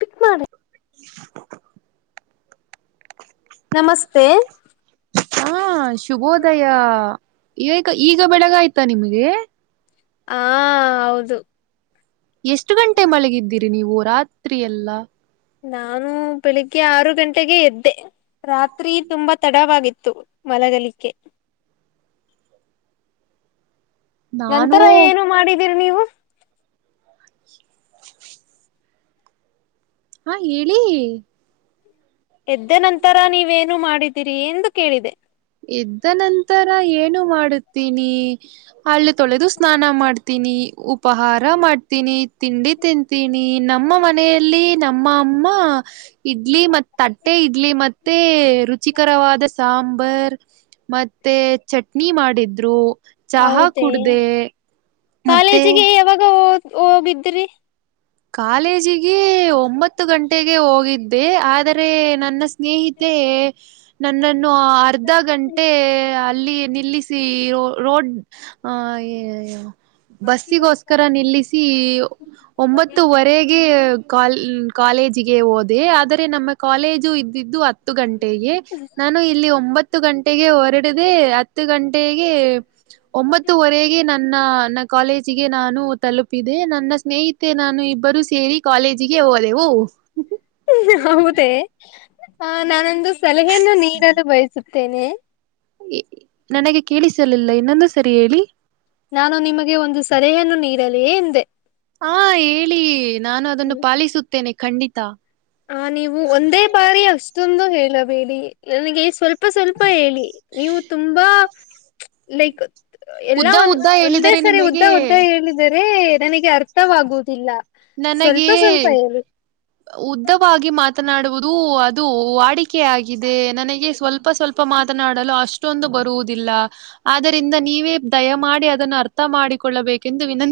ಪಿಕ್ ಮಾಡ. ನಮಸ್ತೆ. ಹಾ ಶುಭೋದಯ ಈಗ ಈಗ ಬೆಳಗ ಆಯ್ತಾ ನಿಮ್ಗೆ. ಹಾ ಹೌದು. ಎಷ್ಟು ಗಂಟೆ ಮಳೆಗಿದ್ದೀರಿ ನೀವು ರಾತ್ರಿಯಲ್ಲ. ನಾನು ಬೆಳಿಗ್ಗೆ ಆರು ಗಂಟೆಗೆ ಎದ್ದೆ ರಾತ್ರಿ ತುಂಬಾ ತಡವಾಗಿತ್ತು ಮಲಗಲಿಕೆ. ನಾನು ನಂತರ ಏನು ಮಾಡಿದೀರಿ ನೀವು. ಹಾ ಹೇಳಿ. ಎದ್ದ ನಂತರ ನೀವೇನ್- ಮಾಡಿದ್ದೀರಿ ಎಂದು ಕೇಳಿದೆ. ಇದ್ದ ನಂತರ ಏನು ಮಾಡುತ್ತೀನಿ ಹಲ್ಲು ತೊಳೆದು ಸ್ನಾನ ಮಾಡ್ತೀನಿ ಉಪಹಾರ ಮಾಡ್ತೀನಿ ತಿಂಡಿ ತಿನ್- ತಿಂಡಿ ತಿನ್ನತಿನಿ ನಮ್ಮ ಮನೆಯಲ್ಲಿ ನಮ್ಮ ಅಮ್ಮ ಇಡ್ಲಿ ಮ ತಟ್ಟೆ ಇಡ್ಲಿ ಮತ್ತೆ ರುಚಿಕರವಾದ ಸಾಂಬ ಬಾರ್. [unintelligible] ಮತ್ತೆ ಚಟ್ನಿ ಮಾಡಿದ್ರು ಚಹಾ ಹೌದೇ ಕುಡಿದೇ. ಕಾಲೇಜಿಗೆ ಯಾವಾಗ. ಹೋಗ್ ಹೋಗಿದ್ರಿ. ಕಾಲೇಜಿಗೆ ಒಂಬತ್ತು ಗಂಟೆಗೆ ಹೋಗಿದ್. [unintelligible] ಆದರೆ ನನ್ನ ಸ್ನೇಹಿತೆ ನಂದನ್. ನೋ ಅರ್ಧ ಗಂಟೆ ಅಲ್ಲಿ. ನಿಲ್ಲಿಸಿ. ರೋಡ್ [unintelligible] ಬಸ್ಸಗೋಸ್ಕರ ನಿಲ್ಲಿಸಿ ಒಂಬತ್ತು. ನಾಕುವರೆಗೆ ಕಾಲೇಜಿಗೆ ಹೋದೆ ಆದರೆ ನಮ್ಮ ಕಾಲೇಜು ಇದು ಹತ್ತು ಗಂಟೆಗೆ ನಾನು ಇಲ್ಲಿ ಒ. ಗಂಟೆಗೆ. ಎರಡದೆ ಹತ್ತು ಗಂಟೆಗೆ ಒಂಬತ್ತುವರೆಗೆ ನನ್ನ. ಕಾಲೇಜಿಗೆ ನಾನು ತಲುಪಿದೆ ನನ್ನ ಸ್ನೇಹಿತ ನಾನು ಇಬ್ಬರು ಸೇರಿ ಹೋದೆವು ಹೌದೇ ಹ ನಾನಂದು ಸಲಹೆಯನ್ನ ನೀರಲು ಬಯಸುತ್ತೆ ತನೆ ನನಗೆ ಕೇಳಿಸಲಿಲ್ಲ ಇನ್ನೊಂದು ಸರಿ ಹೇಳಿ ನಾನು ನಿಮಗೆ ಒಂದು ಸಲಹೆಯನ್ನು ನೀಡಲಿೇ ಎಂದೆ ಹಾ ಹೇಳಿ ನಾನು ಅದನ್ನು ಹ್ಮ್. ಪಾಲಿಸುತ್ತೇನೆ ಖಂಡಿತ ಆ ನೀವು ಒಂದೇ ಬಾರಿ ಅಷ್ಟೊಂದು ಹೇಳಬೇಡಿ ನನಗೆ ಸ್ವಲ್ಪ ಸ್ಪ ಸ್ವಲ್ಪ ಹೇಳಿ ನೀವು ತುಂಬಾ ಲೈಕ ಎಲ್ಲಾ ಉದ್ದ ಒಂದ ಉದ್ದ ಒಂದೇ ಹೇಳಿದರೆ ಸರಿ ಉದ್ದ ನಿಮಗೆ ಉದ್ದ ಹೇಳಿದ್ದಾರೆ ಅದೇ ನನಗೆ ಅರ್ಥವಾಗುವುದಿಲ್ಲ ಸ್ವಲ್ಪ ಸ್ವಲ್ಪ ಹೇಳರು ಮಾತ್ರ ಮಾತನಾಡುವುದು ಅದು ವಾಡಿಕೆ ಆಗಿದೆ ನನಗೆ ಸ್ವಲ್ಪ ಲ್ಪ ಸ್ವಲ್ಪ ಮಾತನಾಡಲು ಅಷ್ಟೊಂದು ಬರುವುದಿಲ್ಲ ಆದರಿಂದ ನೀವೇ ದಯ ಮಾಡಿ ಅದನ್ನು ಅರ್ಥ ಮಾಡಿಕೊಳ್ಳಬೇಕೆಂದು ವಿನ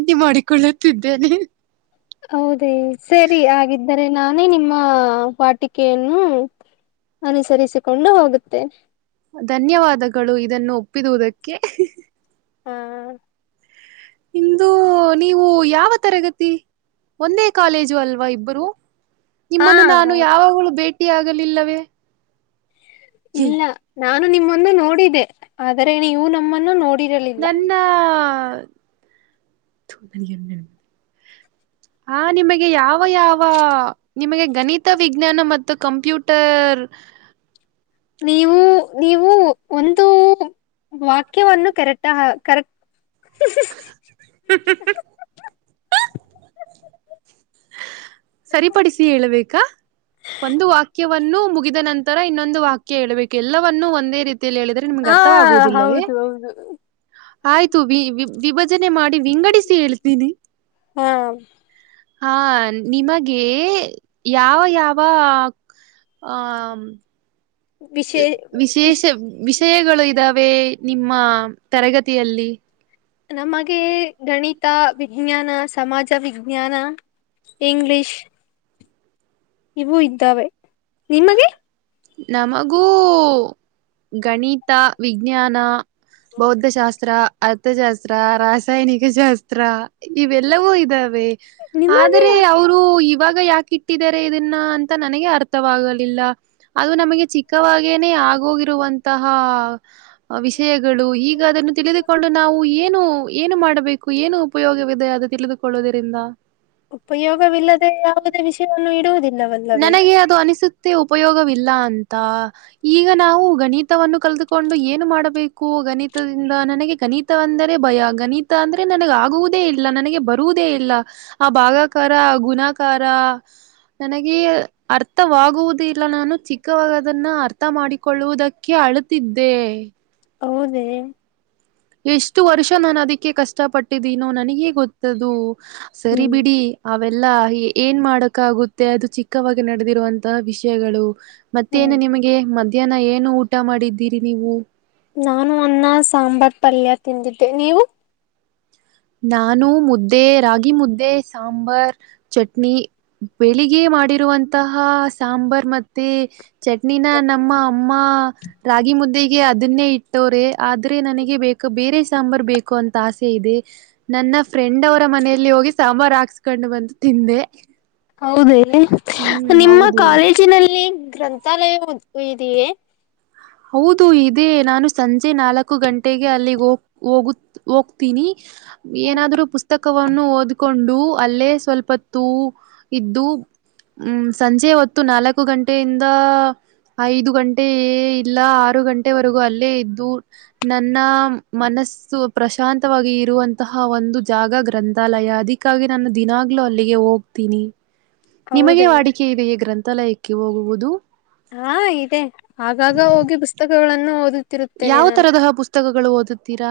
ಹೌದೇ ಸರಿ ಹಾಗಗಿದ್ದ ಅೆ ನಾನೇ ನಿಮ್ಮ ವಾಟಿಕೆಯನ್ನು ಅನುಸರಿಸಿಕೊಂಡು ಹೋಗುತ್ತೆ ಧನ್ಯವಾದಗಳು ಇದನ್ನು ಉಪ್ಪಿದುದಕ್ಕೆ ಹ ಇಂದು ನೀವು ಯಾವ ತರಗತಿ ಒಂದೇ ಕಾಲೇಜು ಅಲ್ವಾ ಇಬ್ಬರು ಹಾ ನಿಮ್ಮನ್ನು ನಾನು ಹಾ ಯಾವಾಗಳೂ ಭೇಟಿಿಯಾಗಲಿಲ್ಲವೇ ಇಲ್ಲ ನಾನು ನಿಮ್ಮನ್ನು ನೋಡಿದ್ದೆ ಆದ್ರೆ ನೀವು ನಮ್ಮನ್ನು ನೋಡಿ ನನ್ನ ತದ [unintelligible] ಹ ನಿಮಗೆ ಯಾವ- ಯಾವ ನಿಮಗೆ ಗಣಿತ ವಿಜ್ಞಾನ ಮತ್ತು ಕಂಪ್ಯೂಟರ್ ನೀವು - ನೀವು ಒಂದು ವಾಕ್ಯವನ್ನು ಕರೆಕ್ಟ್ - ಕರೆಕ್ಟ್ [inaudible] ಸರಿಪಡಿಸಿ ಹೇಳಬೇಕಾ ಒಂದು ವಾಕ್ಯವನ್ನು ಮು ಒಂದು ನಂತರ ಇನ್ನೊಂದು ವಾಕ್ಯ ಹೇಳಳ್ಬೇಕು ಎಲ್ಲವನ್ನ ಒಂದೇ ರೀತಿ ಹೇಳಿದ್ರೆ ನಿಮ್ಗೆ ಹಾ ಅರ್ಥವಾಗುವುದಿಲ್ಲವೇ ಹೌದು ಹೌದು ಆಯ್ತು ವಿ- ವಿ -ವಿಭಜನೆ ಮಾಡಿ ವಿಂಗಡಿಸಿ ಹೇಳ್ತೀನಿ ಹಾ ಹಾ ನಿಮಗೆ ಯಾವ -ಯಾವ ಆ ವಿಶೇ ವಿಶ ವಿಶೇಷ ವಿಷಯಗಳು ಇದ್ದಾವೆ ನಿಮ್ಮ ಮ್ಮ ತರಗತಿಯಲ್ಲಿ ನಮಗೆ ಗಣಿತ ವಿಜ್ಞಾನ ಸಮಾಜ ವಿಜ್ಞಾನ ಇಂಗ್ಲಿಷ್ ಇವು ಇದ್ದಾವೆ ನಿಮಗೆ ನಮಗೂ ಗಣಿತ ವಿಜ್ಞಾನ ಬೌದ್ಧಶಾಸ್ತ್ರ ಶಾಸ್ತ್ರ ರಾಸಾಯನಿಕ ಶಾಸ್ತ್ರ. ಹ ಇವೆಲ್ಲವೂ ಇದಾವೆ ಆದರೆ ನಿಮಗೆ ಅವರು ಇವಾಗ ಯಾಕ. ಇಟ್ಟಿದಿದ್ದಾರೆ ಇದನ್ನ ಅಂತ ನನಗೆ ಅರ್ಥವಾಗಲ್ಲ. ಇಲ್ಲ. ಅದು ನಮಗೆ ಚಿಕ್ಕವಾಗೇನೆೇ ಆಗೋಗಿ. ಇರುವಂತಹ ವಿಷಯಗಳು ಈಗ ಅದನ್ನು ತಿಳಿದುಕೊಂಡು ನಾವು ಏನು ಏನು ಮಾಡಬೇಕು ಏನು ಉಪಯೋಗವಿದೆ ಅ ಆದ ತಿಳಿದು ತಿಳಿದುಕೊಳ್ಳುವುದರಿಂದ ಉಪಯೋಗವಿಲ್ಲದೆ ಯಾವುದೇ ವಿಷಯವನ್ನು ಇಡುವುದಿಲ್ಲವಲ್ಲವೇ ಉಪಯೋಗವಿಲ್ಲಾ ಅಂತ ಈಗ ನಾವು ಗಣಿತವನ್ನು ಕಲ್ದುಕೊಂಡು ಏನು ಮಾಡಬೇಕು ಗಣಿತದಿಂದ ನನಗೆ ಗಣಿತವೆಂದರೆ ಭಯ ಆ ಗಣಿತ ಅಂದ್ರೆ ನನಗೆ ಆಗುವುದೇ ಇಲ್ಲ ನನಗೆ ಬರುವುದೇ ಇಲ್ಲ ಆ ಭಾಗಕಾರ ಗುಣ ನನಗೆ ಅರ್ಥವಾಗುವುದು ಮಾಡಿಕೊಳ್ಳುವುದಕ್ಕೆ ಅಳುತ್ತಿದ್ದೆ ಹೌದೇ ಎಷ್ಟು ವರ್ಷ ನಾನು ಅದಿಕ್ಕೆ ಕಷ್ಟ ಪಟ್ಟಿದ್ದೀನೋ ನನಗೇ ಗೊತ್ತದು ಸರಿ ಹ್ಮ್ ಬಿಡಿ ಲ್ಲಾ ಏನ್ ಮಾಡಕ ಆಗುತ್ತೆ ಅದು ಚಿಕ್ಕವಾಗಿ ನಡೆದಿರುವಂತಹ ವಿಷಯಗಳು ಮತ್ತೇನು ಹ್ಮ್ ನಿಮಗೆ ಮ ಮಧ್ಯಾಹ್ನ ಏನು ಊಟ ಮಾಡಿದ್ದೀರಿ ನೀವು ನಾನು ಅನ್ನ ಸಾಂಬಾರ್ ಪಲ್ಯ ತಮ್ಮ ದಿತೆೆ ನೀವು ನಾನು ಮುದ್ದೆ ರಾಗಿ ಮುದ್ದೆ ಸಾಂಬಾರ್ ಚಟ್ನಿ ಬೆಳಿಗ್ಗೆ ಮಾಡಿರುವಂತಹ ಸಾಂಬಾರ್ ಮತ್ತೆ ಚಟ್ನಿನ ನಮ್ಮ ಅಮ್ಮ ರಾಗಿ ಮುದ್ದೆಗೆ ಅದನ್ನೇ ಇಟ ಟ್ಟ್ರ ಆದ್ರೆ ನನಗೆ. ಗೆ ಬೇಕ ಬೇರೆ ಸಾಂಬಾರ್ು ಬೇಕು ಅಂತ ಆಸೆ ಇದೆ. ನನ್ನ ಫ್ರೆಂಡ್ ಅವರು. ಮನೆಯಲ್ಲಿ ಹೋಗಿ ಸಾಂಬಾರ ಹಾಕ್ಸ್ಕೊಂಡು ಬಂತ ತಿಂದೆ ಹೌದೇ ಹ್ಮ್ ನಿಮ್ಮ ಹೌದು ಕಾಲೇಜಿನಲ್ಲಿ ಗ್ರಂಥಾಲಯ ಇದಿಯಾ ದಿಯೇ ಹೌದು ಇದೇ ನಾನು ಸಂ ಸಂಜೆ ನಾಲ್ಕು ಗಂಟೆಗೆ ಅಲ್ಲಿ ಹೋಗ ಹೋಗತ್ ಹೋಗ್ತೀನಿ ಏನಾದ್ರೂ ಪುಸ್ತಕವನ್ನು ಓದ್ಕೊಂಡ್ ಅಲ್ಲೇ ಸ್ವಲ್ಪ ಹೊತ್ತು ಇದ್ದು ಹ್ಮ್ ಸಂಜೆ ಹೊತ್ತು ನಾಲ್ಕು ನಾಲ್ಕು ಗಂಟೆಯಿಂದ ಐದು ಗಂಟೆಯೇ ಎಲ್ರ ಆರು ಗಂಟೆವರೆಗೂ ಅಲ್ಲೇ ಇದ್ದು ನನ್ನ ಮನಸ್ಸು ಪ್ರಶಾಂತವಾಗಿ ಇರುವಂತಹ ಒಂದು ಜಾಗ ಗ್ರಂಥಾಲಯ ಅದಿಕ್ಕಾಗಿ ನಾನು ದಿನಗಲು ಅಲ್ಲಿಗೆ ಹೋಗ್ತೀನಿ ನಿಮಗೆ ಹೌದೇ ವಾಡಿಕೆ ಇದೆೆಯೇ ಗ್ರಂಥ ತಲಯಕ್ಕೆ ಹೋಗುವುದು ಹಾ ಇದೆ ಆಗಾಗ ಹೋಗಿ ಪುಸ್ತಕಗಳನ್ ನ್ನು ಓದು ಯಾವ ತರದಹದ ಪುಸ್ತಕಗಳು ಓದ ತೀರ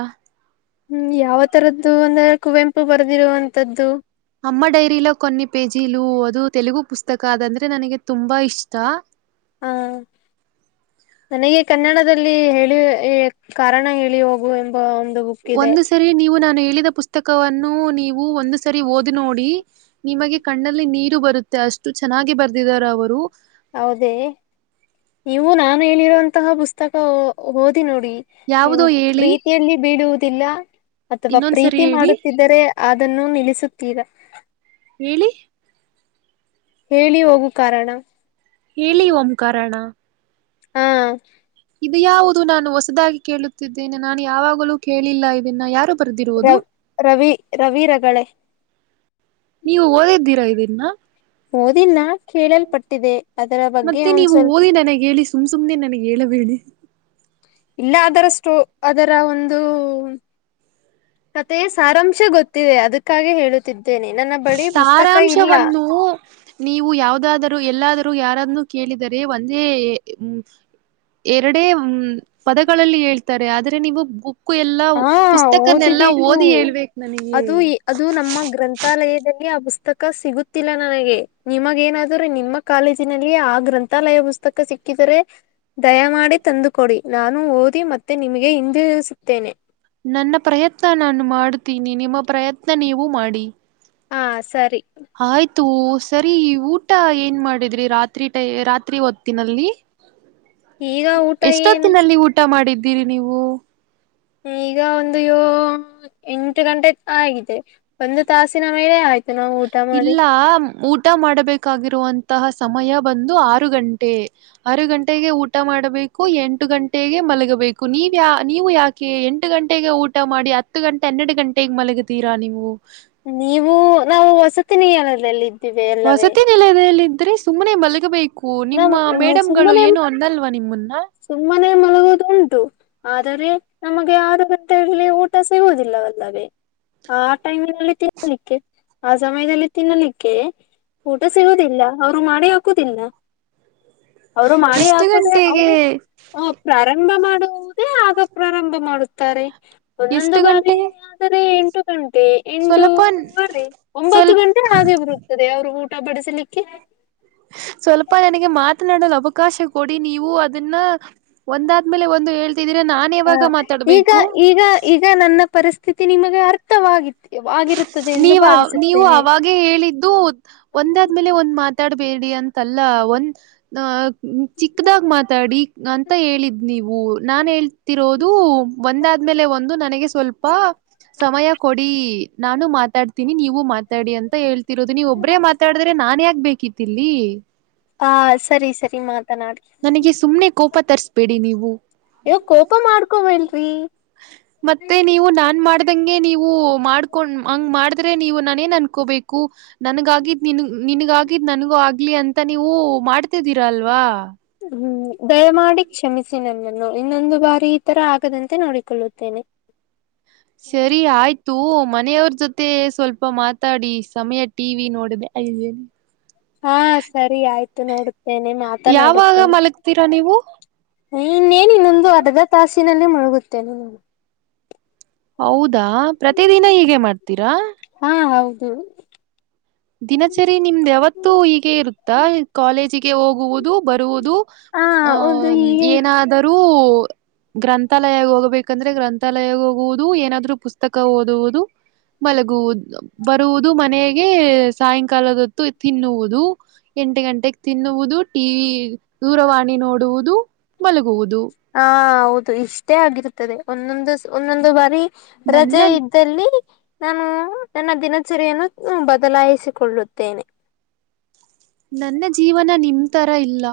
ಹ್ಮ್ ಯಾವ ತರದ್ದು ಒಂದ ಕುವೆಂಪು ತಪ್ಪು ಬರೆದಿರುವಂಥದ್ದು ಅಮ್ಮ ಡೈರಿಲೋ ಕೊನ್ನ ಪೇಜಿಲು ಅದು ತೆಲುಗು ಪುಸ್ತಕ ಅದಂದ್ರೆ ನನಗೆ ತುಂಬಾ ಇಷ್ಟ. ಹಾ ನನಗೆ ಕನ್ನಡದಲ್ಲಿ ಹೇಳಿ ಕಾರಣ ಹೇಳಿ ಹೋಗುವೆನು ಒಂದು ಸರಿ ನೀವು ನಾನು ಹೇಳ್ದ್ ಪುಸ್ತಕವನ್ನು ನೀವು ಒಂದು ಸರಿ ಓದಿ ನೋಡಿ ನಿಮಗೆ ಕಣ್ಣಲ್ಲಿ ನೀರು ಬರುತ್ತೆ ಅಷ್ಟು ಚೆನ್ನಾಗಿ ಬರ್ದಿದಿದ್ದಾರೆ ಅವರು ಹೌದೇ ನೀವು ನಾನು ಹೇಳಿರಂತಹ ಪುಸ್ತಕ ಓದ್ ನೋಡಿ ನೀವು ಯಾವುದೋ ಹೇಳಿ ಪ್ರೀತಿಯಲ್ಲಿ ಬೀಳುವುದು ತಿಲ್ಲ. ಅಥವಾ ಇನ್ನೊಂದ್ಸರಿ ಪ್ರೀತಿ ಹೇಳಿ ಮಾಡುತ್ತಿದ್ದರೆ. ಅದನ್ನು ನಿಲ್ಲಿಸುತ್ತೀರಾ. ಹೇಳಿ. ಹೇಳಿ ಹೋಗು ಕಾರಣ. ಹೇಳಿ ಓಂ ಕಾರಣ. ಹಾ. ಇದು ಯಾವುದು ನಾನು ಹೊಸದಾಗಿ. ಕೇಳುತ್ತಿದ್ದೇನೆ ನಾನು ಯಾವಾಗಲೂ ಕೇಳಿಲ್ಲ ಇದನ್ನ ಯಾರು. ರ ಬರ್ದಿರುವುದು -ರವಿ -ರವಿ ರಗಳ ನೀವು ಓದಿದ್ದೀರಾ ಇದನ್ನ ಓದಿನ ಕೇಳಲ್ಪಟ್ಟ ಇೇ. ಮತ್ತೆ ನೀವು ಓದಿ ನನಗ್ ಹೇಳಿ ಸುಮ್ - ಸುಮ್ನೆ ನನಗ್ ಹೇಳಬೇಡಿ. ಇಲ್ಲ ಆದರಷ್ಟು. ಇದರ ಒಂದು. ಕತೆೆಯ ಸಾರಾಂಶ ಗೊತ್ತಿದೆ ಅದಕ್ಕೆ. ಕರೆ ಹೇಳುತ್ತಿದ್ದಿ. ಸಾರಾಂಶವನ್ನು ನೀವು ಯಾವ್ದಾದರೂ ಎಲ್ಲಾದರೂ ಯಾರಾದ್ೂ. ಕೇಳಿದರೆ ಒಂದೇ. ಎರಡೇ್ಮ ಪದಗಳಲ್ಲಿ ಹೇಳ್ತಾರೆ ಆದ್ರೆ. ನೀವು. ಎಲ್ಲ ಹಾ ಪುಸ್ತಕನೆಲ್ಲ ಓದಿಬೇಕು ಓದಿ ಹೇಳ್ಬೇಕು ಅದು -ಅದು ನಮ್ಮ ಗ್ರಂಥಾಲಯದಲ್ಲಿ. ಆ ಪುಸ್ತಕ ಸಿಗುತ್ತಿಲ್ಲ ನನಗೆ ನಿಮಗ ಏನಾದ್ರೆ ನಿಮ್ಮ ಕಾಲೇಜಿನಲ್ಲಿ ಆ ಗ್ರಂಥಾಲಯ ಪುಸ್ತಕ ಸಿಕ್ಕಿದರೆ ದಯಮಾಡಿ ತಂದುಕ ಕೊಡಿ ನಾನು ಓದಿ ಮತ್ತೆ ನಿಮಗೆ ಹಿಂದೆ. ತನೆ. ನನ್ನ ಪ್ರಯತ್ನ ನಾನು ಮಾಡ. ೀನಿ ನಿಮ್ಮ ಪ್ರಯತ್ನ ನೀವು ಮಾಡಿ. ಹಾ ಸರಿ. ಆಯ್ತು ಸರಿ ಊಟ ಏನ್ ಮಾಡಿದ್ರಿ ರಾತ್ರಿ ಟೈ ರಾತ್ರಿ ಓದ್ತಿನಲ್ಲಿ. ಈಗ ಊಟ ಏನು ಎಷ್ಟೊತ್ತಿನಲ್ಲಿ ಊಟ ಮಾಡಿದ್ದ. ತಿರಿ ನೀಿವು. ಈಗ ಒಂದು ಯ ಎಂಟು ಗಂಟೆ ಆಗಿದೆ ಒಂದು ತಾಸಿನ ಮೇಲೆ ಆಯ್ತು. ನಾವು ಊಟ ಮಾಡಿ ಇಲ್ಲ ಊ. ಊಟ ಮಾಡಬೇಕಾಗಿರುವಂತಹ ಸಮಯ ಬಂದು ಆರು ಗಂಟೆ -ಆರು ಗಂಟೆಗೆ ಊಟ. ಊ ಮಾಡಬೇಕು ಎಂಟು ಗಂಟೆ. ೇ ಮಲಗಬೇಕು. ನೀವ ಯ ನೀವು ಯಾಕೆ ಎಂಟು ಗಂಟೆಗೆ ಊಟ ಮಾಡಿ ಹ. ಹತ್ತು ಗಂಟೆನ್ನೆರಡು ಗಂಟೆಗೆ ಮಲಗಿದೀರಾ ನೀವು. ಹವು ವಸತಿನ [unintelligible] [inaudible] ವಸತಿ ನಿಲದಲ್ಲಿದ್ರಿ ಸುಮ್ಮನೆ ಮಲ್ಲಿಗೆ ಬೈ ನ ಸುಮ್ಮನೆ- ನಿಮ್ಮನ್ನ ಸುಮ್ಮನೆ ಮಲಗುವುದು ಉಂಟು ಆದರೆ ನಮಗೆ ಆರು ಗಂಟೆಯಲ್ಲಿ ಊಟ ಸಿಗುವುದಿಲ್ಲ. ಇಲ್ಲವಲ್ಲವೇ ಆ ಟೈಮಿನಲ್ಲಿ ತಿನ್ನಲಿಕ್ಕೆ ಆ ಸಮಯದಲ್ಲಿ ತಿನ್ನಲಿಕ್ಕೆ ಊಟ ಸಿಗುದಿಲ್ಲ ರು ಮಾಡೇ ಹಾಕುದಿಲ್ಲ ಅವರು ಮಾಡಿ ಎಷ್ಟು ಹಾಕುದ ಗಂಟೆಗೆ ಅವರು ಪ್ರಾರಂಭ ಮಾಡುವುದೇ. ಈಗ ಪ್ರಾರಂಭ ಮಾಡುತ್ತಾರೆ. ಒಂದೊಂದು ಎಷ್ಟು ಬಾರಿ ಗಂಟೆ ಆದರೆ ಎಂಟು. ಹ್ಮ್ಮ್. ಮ ಎಟ ಸ್ವಲ್ಪ ಬೀ ಒಂಬತ್ತು ಸ್ವಲ್ಪ ಗಂಟೆ ಹಾಗೆ ಬರುತ್ತದೆ ಅವರು ಊಟ. ಊಟ ಬಡಿಸಲಿಕ್ಕೆ. ಸ್ವಲ್ಪ ನನಗೆ ಮಾತನಾಡಲು ಅವಕಾಶ ಕೊಡಿ ನೀವು ಅದನ್ನ ಒಂದಾದ್ಮೇಲೆ ಒಂದು ಹಳ್. ಹ ಈಗ ಈಗ ಈಗ ನನ್ನ ಪರಿಸ್. [unintelligible] ನೀವ ನೀವು ಭಾವಿಸುತ್ತೇನೆ. ಅವಾಗೇ ಹೇಳಿದ್ದು ಒಂದಾದ್ಮೇಲೆ ಒಂದ್ ಮಾತಾಡ್- ಬೇಡಿ ಅಂತಲ್ಲ ಒಂದ್. ಚಿಕ್ಕದಾಗ ಮಾತಾಡಿ ಅಂತ ಹೇಳಿದ್ ನೀವು ನಾನ್ ಹೇಳ್ತಿರೋದು ಒಂದಾದ್ಮೇಲೆ ಒಂದು ನನಗೆ ಸ್ವಲ್ಪ ಸಮಯ. ಕೊಡಿ ನಾನು ಮಾತಾಡ್ತೀನಿ ನೀವು ಮಾ ಅಡಿ ಅಂತ ಹೇಳ್. ರೋದು ನೀವು ಒಬ್ಬ್ರೇ ಮಾತಾಡಿದ್ರೆ ನಾನ್ ಯಾಕ ಬೇಕಿತ್ತಲ್ಲಿ. ಹಾ ಸರಿ ಸರಿ ಮಾತನಾಡಿ. ನನಗೆ ಸುಮ್ನೆ ಕೋಪ ತರ್ಸ್ಬೇಡಿ ನೀವು. ಫೀ. ಮತ್ತೆ ನೀವು ನಾನ್ ಮಾಡ. ಗೆ ನೀವು ಮಾಡ್ಕೊಂಡ ಹಂಗ್ ಮಾಡಿದ್ರೆ ನೀವು ನಾನೇನ್ ಅನ್ಕೋಬೇಕು ನನಗಾಗಿ. ನನ್ ನನ್ಗ ಆಕಿದ್ದ ನನಗೂ ಆಗ. ಆಗ್ಲಿ ಅಂತ ನೀವು ಮಾಡ್ತಿದ್ದೀರಾ ಅಲ್ವಾ. ಹ್ಮ್. ದಯಮಾಡಿ ಕ್ಷಮಿಸಿ ನನ್ನ. ಇನ್ನೊಂದು ಬಾರಿ ಈ ತರ ಆಗದಂತೆ ನೋಡಿಕೊಳ್ಳುತ್ತೇನೆ. ಸರಿ ಆಯ್ತು ಮನೆಯವ್ರ ಜೊತೆ. ಸ್ವಲ್ಪ ಮಾತಾಡಿ ಸಮಯ ಟಿ ವಿ ನೋಡಿದೆ. ಹಾ ಸರಿ ಆಯ್ತು ನೋಡ. ಯಾವಾಗ ಮಲಗ್ತೀರಾ ನೀವು. ಹ್ಮ ಇನ್ನೇನನು. ಒಂದು ಅರ್ಥ ತಾಸಿನಲ್ಲಿ. ಗುತ್ತೇನೆ ನಾನು. ಹೌದು ದಾ ಪ್ರತಿದಿನ ಹೀಗೆ ಮಾಡ್ತೀರಾ. ದು ದಿನಚರಿ ನಿಮ್ದ ಯಾವತ್ತುೂ ಹೀಗೆ ಇರುತ್ತಾ ಕಾಲೇಜಿಗೆ ಹೋಗುವುದು ಬರುವುದು ಹಾ ಆ ಹೌದು ಹೀಗೆ ಏನಾದರೂ. ಗ್ರಂಥಾಲಯ ಹೋಗಬೇಕಂದ್ರೆ ಗ್ರಂಥಾಲಯ ಹೋಗುವುದು ಏನಾದ್ೂ ಪುಸ್ತಕ ಓದುವುದು ಮಲಗುವುದು. ಬರುವುದು ಮನ. ಗೆ ಸಾಯಂಕಾಲದೊತ್ತು ತಿನ್ನುವುದು ಎಂಟು ಗಂಟೆಗೆ ತಿನ್ನುವುದು ಟಿವಿ. ದೂರವಾಣಿ ನೋಡುವುದು. ಮಲಗುವುದು. ಹಾ ಹೌ ಹೌದು ಇಷ್ಟೇ ಆಗಿರುತ್ತದೆ ಒಂದೊಂದು ಒಂದೊಂದು ಬಾರಿ. ನನ್ನ ರಜೆ ಇದ್ದಲ್ಲಿ. ನಾನು ನನ್ನ ದಿನಚರಿಯನ್ನು ಬದಲಾಯಿಸಿಕೊಳ್ಳುತ್ತೇನೆ. ನನ್ನ ಜೀವನ ನಿಮ. ತರ ಇಲ್ಲ.